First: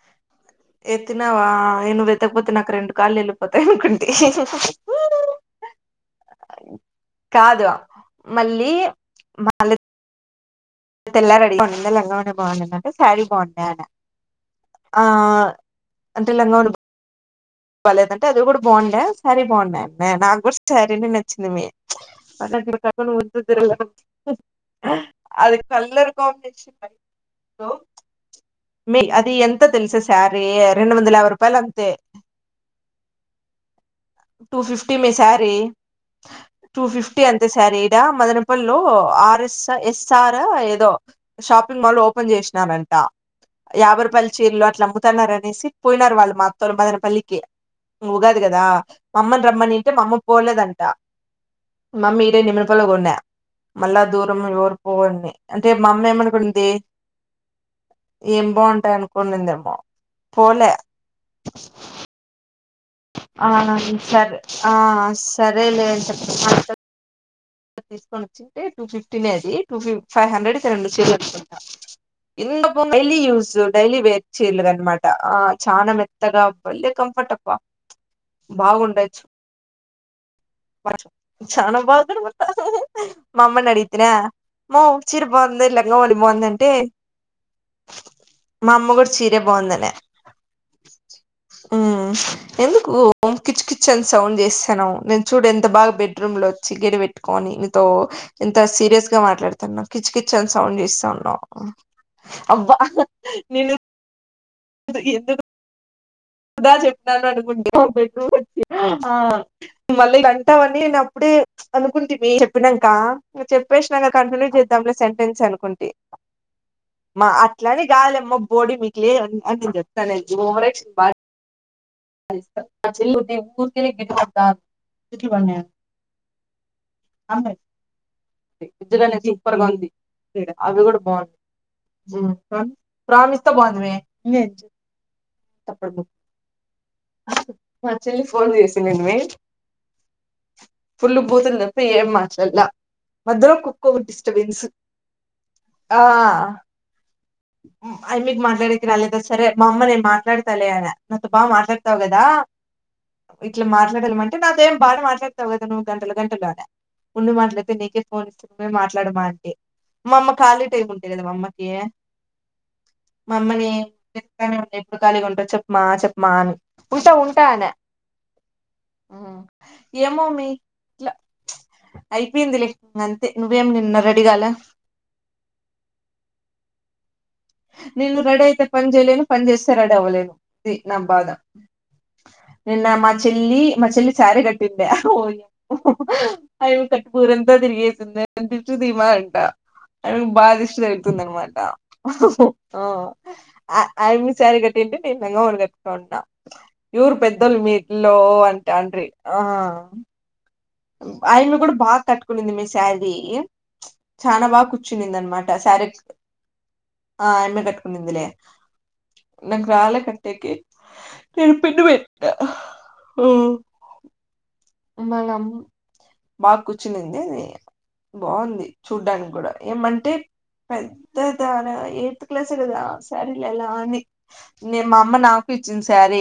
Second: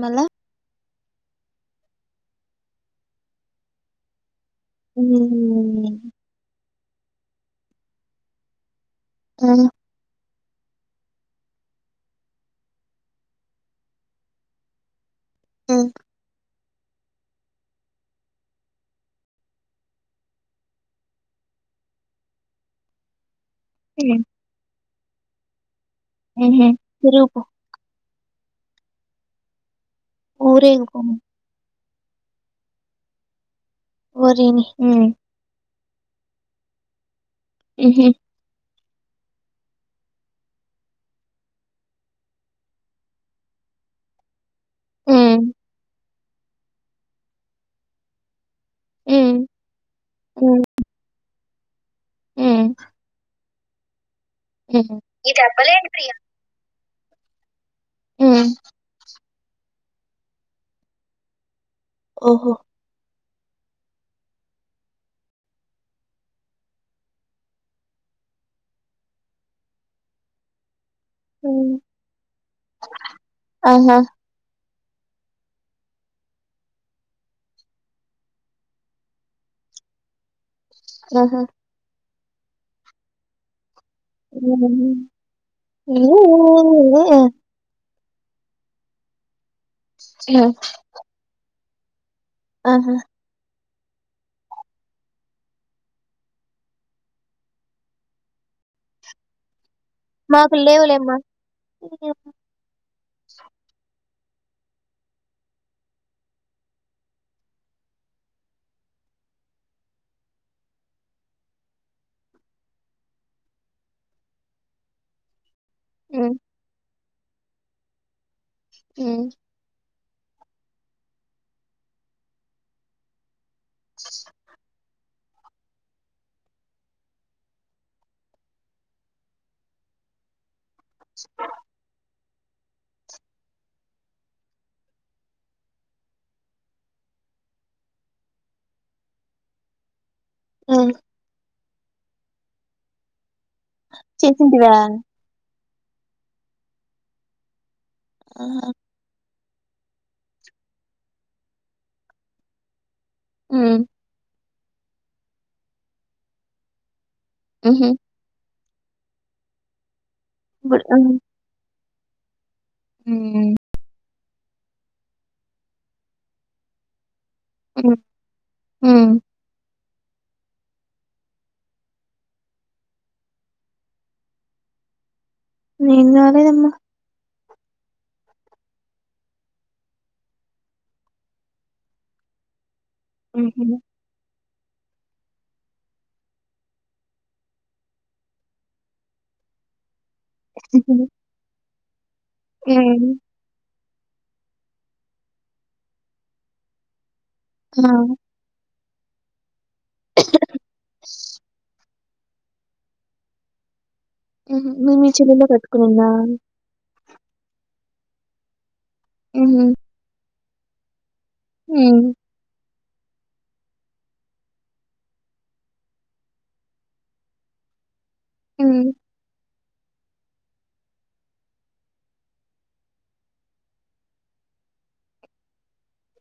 మళా ఎత్తినావా నువ్వు వెతకపోతే నాకు రెండు కాళ్లు వెళ్ళిపోతాయి అనుకుంటే హ కాదు మళ్ళీ ఆ మళ తెల్ల రెడీ బాగుంద లంగామనే బాగుంద అంటే శారీ బాగుండ ఆన ఆ అంటేలంగా ఉ బవాలేదంటే అది కూడా బాగుండే శారీ బాగున్నాయి నాకు కూడా శారీని నచ్చింది మీ చ ను్ సదర అది కలర్ ఉహు కాంబినేషన్ తిరుగుపో మీ అది ఎంత తెలుస సర రెండు వంద ఊరేగిపోము యారు రూపాయలు అంతే అ టూ ఓరిని ఫిఫ్టీ హ్మ్ మ సారే టూ ఫిఫ్టీ ఎంత సరేడా ఉహు మదనపుల్ ఎర్ ఏదో షాపింగ్ మాల్ ఓపెన్ చేసినంట యార్పల్చ ఇట్లమ్ముతన్నార హ్మ్ అనేసి పోయినారు వాళ్ళు మొం పదన పల్లి ఓకే ఉగా కదా హ్మ్ మమ్మన్ రమ్మనిట్ మమ్మ హ్మ్ పోలేదంటా మమ్మీ ఇరైడు ని హ్మ్ రపాలు కొన్నా మల్లా దూర్ రోజు ఎవరి పోవండి ఇది అంటే అవ్వలేదు మా అమ్మ ప్రియా ఏమనుకుంది ఏం ఉమ్, బాగుంటాయ అనుకో కొడుందిరుమో పోలే ఓహో అవున సరే ఆ సరేలే చెప్ప తీసుకని వచ్చి టూ ఫిఫ్టీనే అది టూ ఫిఫ్ ఫైవ్ హండ్రెడ్ రెండు చీర కట్టుకుంట ఉమ్, ఇది డైలీ యూస్ ఆహా డెలీ వేర్ చీరలు అనమాట ఆ చానా మెత్తగా బలే కంఫర్ట్ అబ్బ బాగుండచ్చు ఆహా చాన బ [unintelligible] మామ్మ నడి తిన ఉమ్, మూవ్ చిర బాగుంద లంగా ఓని బాగుందంటే ఉమ్, మమ్మగూడ చీర్ మ్మ్ మ్మ్ ఎందుకు [unintelligible] చెల్ సౌండు చేస్తున్నావ్ నేను చూడ ఎంత బాగా బెడ్రూమ్ లో వచ్చి గెడిట్ పెట్కనితో ఇంత సీరియస్ గా మాట్లాడు తన్న కిచ్ కిచ్ అని మాకు సౌండ్ చేస్తా లేవులేమ్మా ఉన్నవారు అబ్బా నేను [unintelligible] దా చెప్పినాను అనుకుంటే మళ్ళీ అంటావని నేను అప్పుడే అనుకుంటే చెప్పినాక చెప్పేసిన కంటిన్యూ చేద్దాంలే సెంటెన్స్ అనుకుంట హ్మ్ మా అట్లని గాదులేమ్మ బో బోడీ మీకులే హ్మ్ అంది అందించ [unintelligible] ఓవరాక్షన్ బా [unintelligible] [unintelligible] [unintelligible] అవి కూడా బాగున్నాయి ప్రామిస్ తో పొది మే మా చెల్లి ఫోన్ చేసి నిని మే హ్మ్ ఫులు బుతులు ఫ్రమ్ మార్చాలా మధ్యలో కుక్కో డిస్టబెన్స్ చేసింటివా ఆ ఆ అమ్మి ఆహా మాట్లాడేకి రాలదా సరే మా అమ్మ నేను మాట్లాడతాలే అనే నాతో బాగా మాట్లాడతావు కదా ఇట్లా హ్మ్ మాట్లాడాలమంట [unintelligible] నాతో ఏం బాగా మాట్లాడతావు కద గంటలు గంటలోనే ఉండు మాట్లయితే ఉహు నీకే ఫోన్ మే మాట్లాడమా అంటే మా అమ్మ ఖాళీ గుడ్ టైమ్ హ్మ్ ఉంటాయి కదా అమ్మకి మమ్మని [unintelligible] ఎప్పుడు ఖాలీగా ఉంటో చెప్పమా చెప్పమా అని ఉంటా ఉంట ట్ట నే హ్మ్ ఏమో మీ ఇట్లా అయిపోయింది లే అంతే నువ్వేం నిన్న రెడీగాలా నేను గలేద్ అమ్మ నేను రెడీ అయితే పని చేయలేను పని చేస్తే రెడీ అవ్వలేను ఇది నా బాధ నిన్న మా చెల్లి మా ఉహు చెల్లి సారీ గట్టి [unintelligible] అమ్మి కట్టుకొని ఊరంతా తిరిగి దిష్టికి తీమ అంట కు బాగా దిష్టి జరుగుతుంది అనమాట హ్మ్. ఆ ఆయామీ సారి కట్టింటే నేను లగవోని కట్టుకొని ఉంటా ఎవరు పెద్ లు ఆ! మీట్ లో అని తండ్రి ఆ ఆయామి కూడా బాగా కట్కుంది మే శ్యారీ మీ మీ చెల్లలే కట్టుకునిందా ఆ అమ్మే కట్కుంటందిలే హుహు. నాకు రాల్ క టేకి తరుపి హ్మ్. వట్ ఆ మనం బాగా కూర్చునింది అది బాగుంది హ్మ్. చూడ్డానికి కూడా ఏమంటే పెద్ద ఎయిత్ క్లాస్ కదా శారీలు ఎలా అని నే మా అమ్మ నాకు ఇచ్చంది శారీ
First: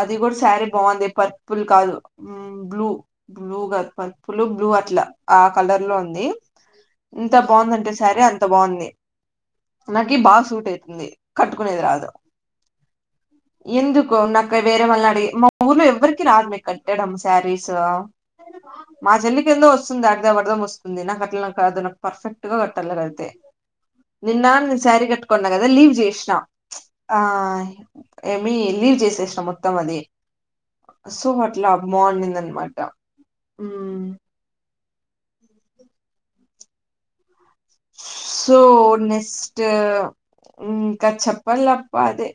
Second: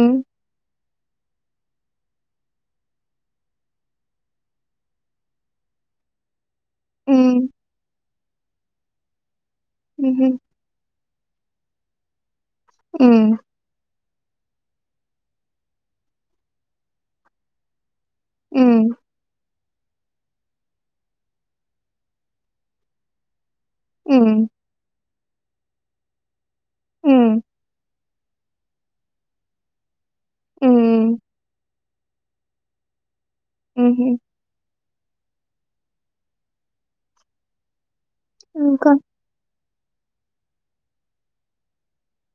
అది కూడాడు శారీ బాగుంది పర్పుల్ కాదు బ్లూ బ్లూ కదు పర్పులు బ్లూ అట్లా ఆ కలర్ లో ఉంది ఇంత హ్మ్. బగుంధి ఆంటే సారి అంత బాగుంది నాకి హుహు. బాగా సూట్ అయితుంది కట్టుకునే కి రాదు ఉమ్ కో నాక వేరేళ్ళనాడి మా ఊర్లో ఎవరికి రాధు మే ఎడ సారిసు హ్మ్. మా చెల్లికిళ్ందో వస్తు వస్తుంది అర్థ పర్ధం వస్తుంది నాకు అట్లా కాదు నాకు పర్ఫెక్ట్ గా కట్టలేరు అయితే హ్మ్. నిన్న ని సారీ కట్టు కొండ కదా లీవ్ చేసినా ఆ హ్మ్. ఏమి లీవ్ చేసేసినం మొత్తం అది హ్మ్. సుమట్ ల బాగున్నింది అనమాట హ్మ్ హు సో ఇంకా నెస్ ఇంకా మ్మ్ ఇంకా చెప్పాలప్ప అదే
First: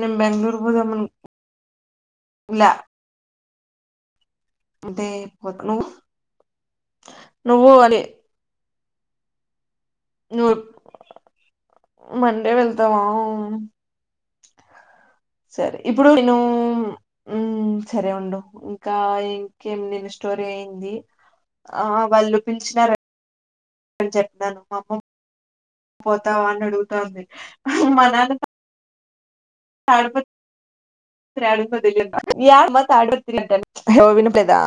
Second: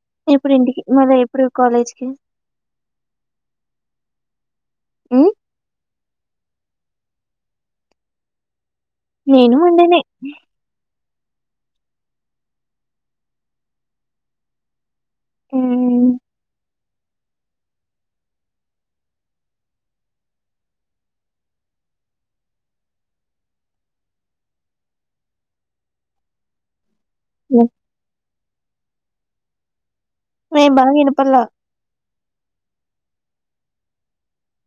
నేను ఇప్పుడు బెంగళూరు ఇంటికి పోదాం మళ్ళ ఎప్పుడు కాలేజ్కి అనుకులా మండే హ్మ్? పోత్ నువ్వు నువ్వు అని నేను మండే నే నూరు మండే వెళ్తావా సరే ఇప్పుడు హ్మ్. నేను ఉ సరే ఉండు ఇంకా ఇంకేమి నెల స్టోరీ అయింది ఆ వాళ్ళు పిలిచినార చెప్పతాను అమ్మ పోతా అన్నాడు ంది హ్మ్. మనాల సా నేను బాగా వినపడలా. తడుపద హ వినప్పులేదా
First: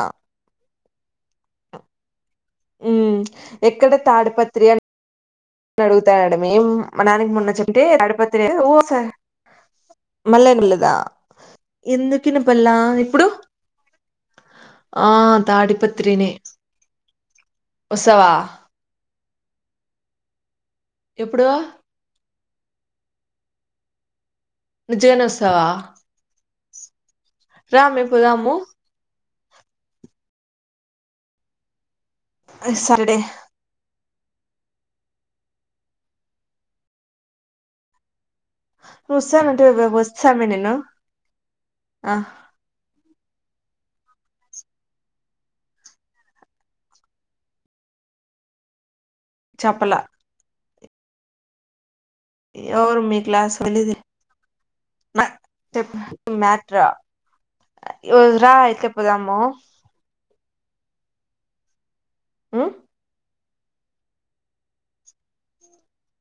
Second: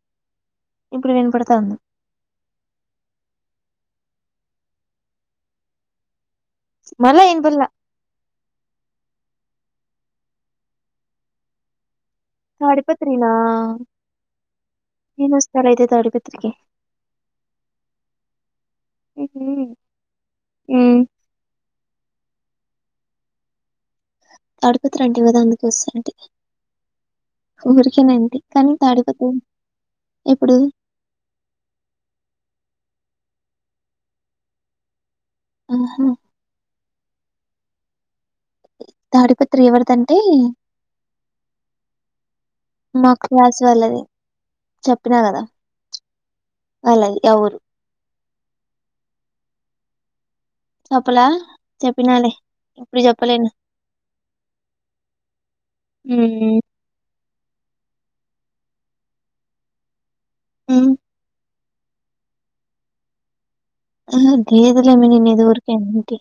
ఇప్పుడు వినపడతా ఉంది ఎక్కడ తాడిపత్రి అని అడుగుతా మ మళ్ళా నాకి ముచ్చ ఇనపడలా. త [unintelligible] ఎందు కినపల్లా ఇప్పుడు తాడిపత్రినా? ఆ నేనొస్తాలయితే తాడిపత్రినే తాడిపత్రికి. వస్తావా హ్మ్ హ్మ్ ఎప్పుడు తాడిపోత్రండి నిజంగానే ఉదా అందుకు వస్తావా వస్తారడి రామే ఊరికేనాండి పోదాము కానీ తాడిపోత్ర ఎప్పుడు సాటర్డే ఆహా తాడిపత్రి రుసానంట ఎవరిదంటే వస్సామనిను ఆ మా క్లాస్ వాళ్ళది చెప్పినా కదా వాళ్ళది ఎవరు చెప్పలె చెప్పులా చెప్ప ఎవరు మీ క్లాస్ [unintelligible] హ్మ్. మేటర్ ఆ రా అయితే పదము అ ఆ ఆ గేదులే మే నేనూ ఏదో ఊరికే అంటి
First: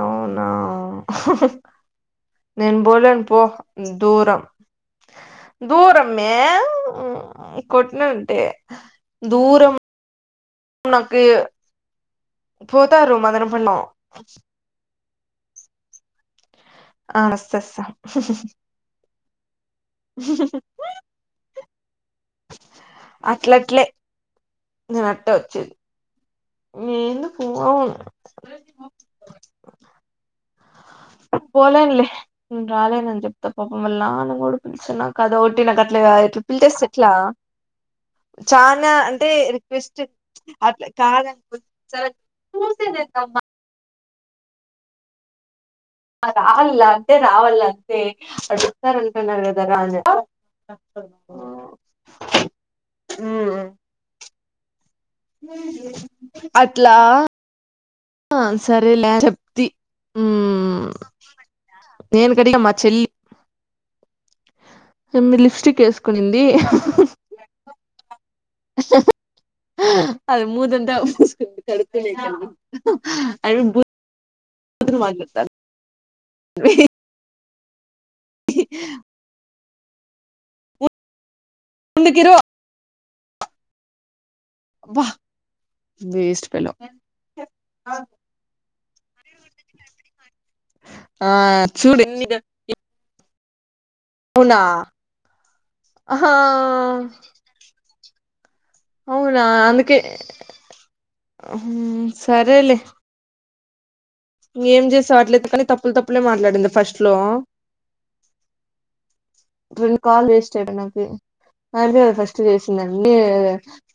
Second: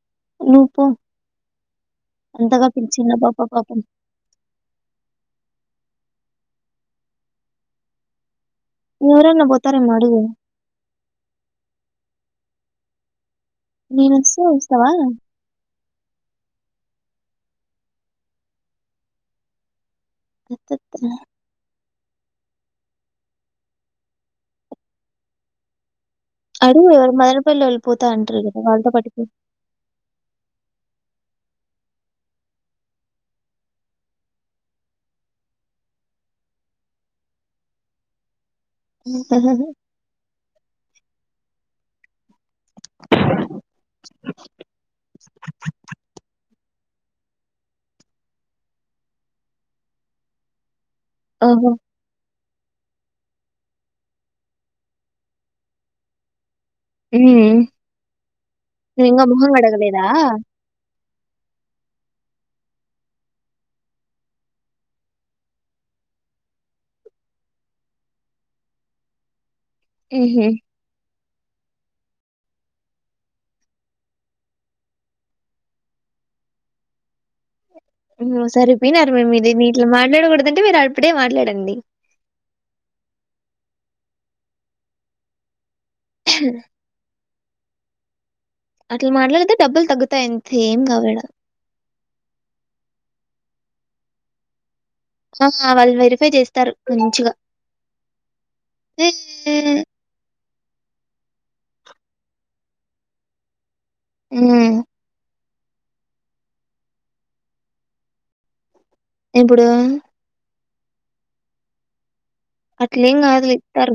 అవునా అంతగా నేను పిలిచిందా పోలేను పాప పో పాపం. దూరం దూరం ఆమెే కొట్టిన ఉంటే ఎవరన్న పోతారు ఏమో అడుగు నాకు పోతారు మదన నేనుస్తుస్తవా ఆ అస్తాస్తా తత్ర అట్లట్లే నిినట్ట వచ్చేది అడుగు ఎవరు ఎందుకు మదనపల్లి అవును వెళ్ళిపోతా అంటారు కదా వాళ్ళతో పటికి పోలేనులే నేను రాలేనని చెప్తా పాప మళ్ళ నాన్న కూడా పిలిచ నా కదా ఒట్టి నాకు అట్లా ఎట్లా పిలిచేస్త ఎట్లా చనా అంటే రిక్వెస్ట్ అట్లా కాద స పూసేదేందమ్మా రావాల అంటే రావాల అంతే అడుస్తారంటున్నారు కదా రాజా ఓహూ మ్ అట్లా హ్మ్. ఆ సరేలే నువ్వింకా చెప్త మొహం కడగలేదా? నేను కడిగా మా చెల్లి మీరు లిప్స్టిక్ వేసుకునింది అది హుహు. మూతంతా కడుక్కునేకమ్మా [unintelligible] అ ఉ సరిపోయినారుమే మీరి ఇట్లా మాట్లాడగూడదు డా కంటే మీరు అప్పుడే మాట్లాడండి ముందుకిరో వా వేస్ట్ పేలో అట్లా మాట్లాడితే డబ్బులు తగ్గుతాయి ఏం కావు ఈడ. ఆ చూడిన్ని ఇ అవునా ఆ వాళ్ళు వెరిఫై ఆహా చేస్తారు కొంచిగా అవునా అందుకే సరేలే హ్మ్ ఏం చేసవట్లే కనీ తప్పులు తప్పులే మాట్లాడింది ఫస్ట్ లో ఇప్పుడు చెట నవ్వే అయినదే కథ ఫస్ట్ ర్తి చేసిందండి అట్లేం కాదులే ఇత్తారు.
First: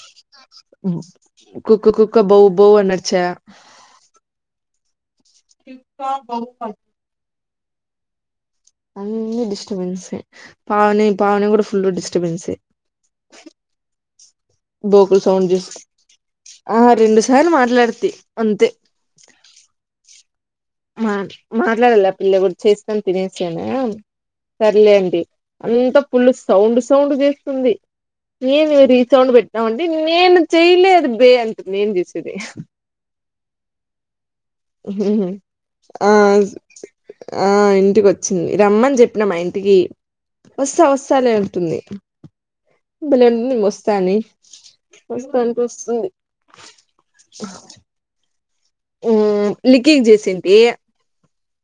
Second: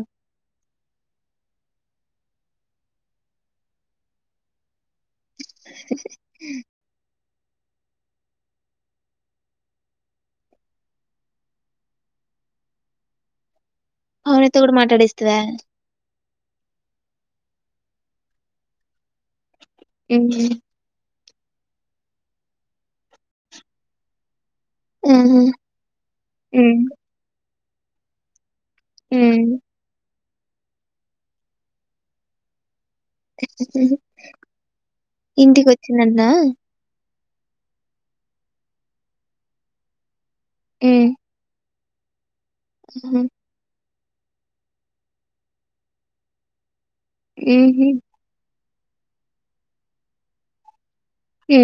కుకు కుక్క బౌ బౌ అన్నడ్ చె [unintelligible] అ డిస్టబెన్స్ పవని పవని కూడా ఫుల్ డిస్టబెన్స్ఏ పవనితో కూడా బోకులు మాట్లాడిస్తదా? సౌంజస్ ఆ రెండు సార్లు మాట్లాడితి అంతే అ మా మాట్లాడాల పిల్ల కూడా చేస్తాని తినసాను సర్లే అండి ఆహా అంతా పుల్లు సౌండ్ హ్మ్ సౌండ్ చే తుందిి నేను రీసౌండ్ హ్మ్ పెట్టామండి నేను చేయలేద బే అంటుంది ఏం చేసేది [inaudible] ఇంటికి ఆ వచ్చిందంటనా? ఆ ఇంటికి ఒచ్చింది రమ్మని చెప్పిన మా ఇంటికి వస్తా హ్మ్ వస్తానే ఉంటుంది ఆహా బళ్లండి మస్త కానీ మస్త్ అనిపిస్తుంది ఈజీ ఆ లికేజ చేసిేంది అ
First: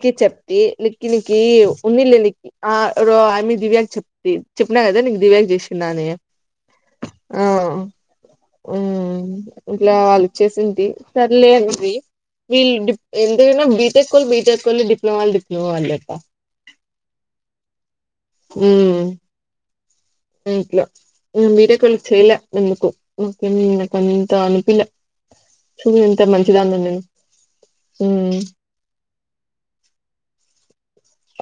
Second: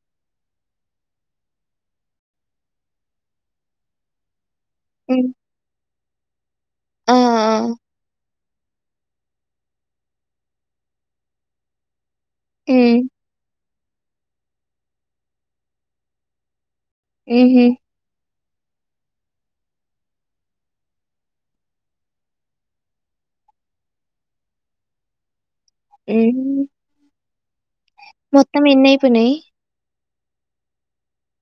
క్కి చెప్త నిఖిల్ కి ఉన్నిలేలిక్ ఆ ఆమె దివ్యాకి చెప్త చెప్పినా కథ నీకు హ్మ్ దివ్యాక్ చేసినా అని ఆ ఉ ఇట్లా వాళ్ళు వచ్చేసింది సర్లేదుది [inaudible] హ్మ్ బీటెక్ బీటెక్ వాల్ డిప్లమా డిప్లొమా వా అప్పా ఏహ అ అట్లో మీీరేక వెళ్ చెలే నికు ని త అనుపిలా ఏం.. మ్మ్ మొత్తం ఎన్ని అయిపోయిన్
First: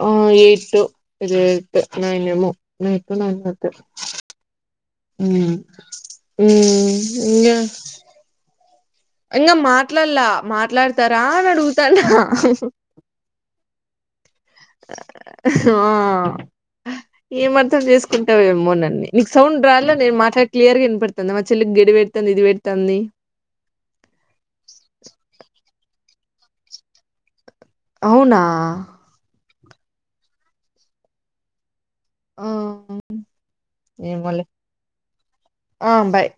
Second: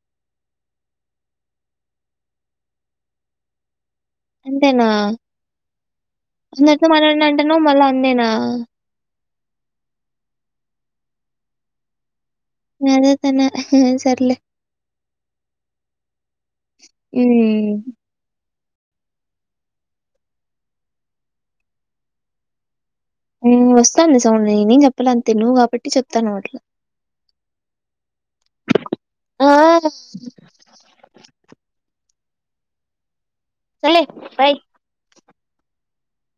ఆ ఎయి టటు త ఎట్ నైన్ము నైట్ ననట్ అంతేనా మ్మ్ అందరితో మాట్లాడిన ఇంగ అంటేను మళ్ళా అందేనా ఇంగ మాట్లాల్లా మాట్లాడతారా అడుగుతన న అదే త సార్లే [unintelligible] ఏం హ్మ్ అర్థం చేసుకుంటావేమో అమోనన్న నీకు సౌండ్ రల నేను మాట్లాడ క్లియర్గాన పెడుతుంది మా చెల్లికి గెడి పెడతాంది ఇది పెడతాంది వస్తంది సౌండ్ నేను చెప్పాల అంతే నువ్వు కాబట్టి చె తనవాట్లో అవునా ఆ ఆ సరేలే ఏమోలే బాయ్ ఆ అబ్బాయి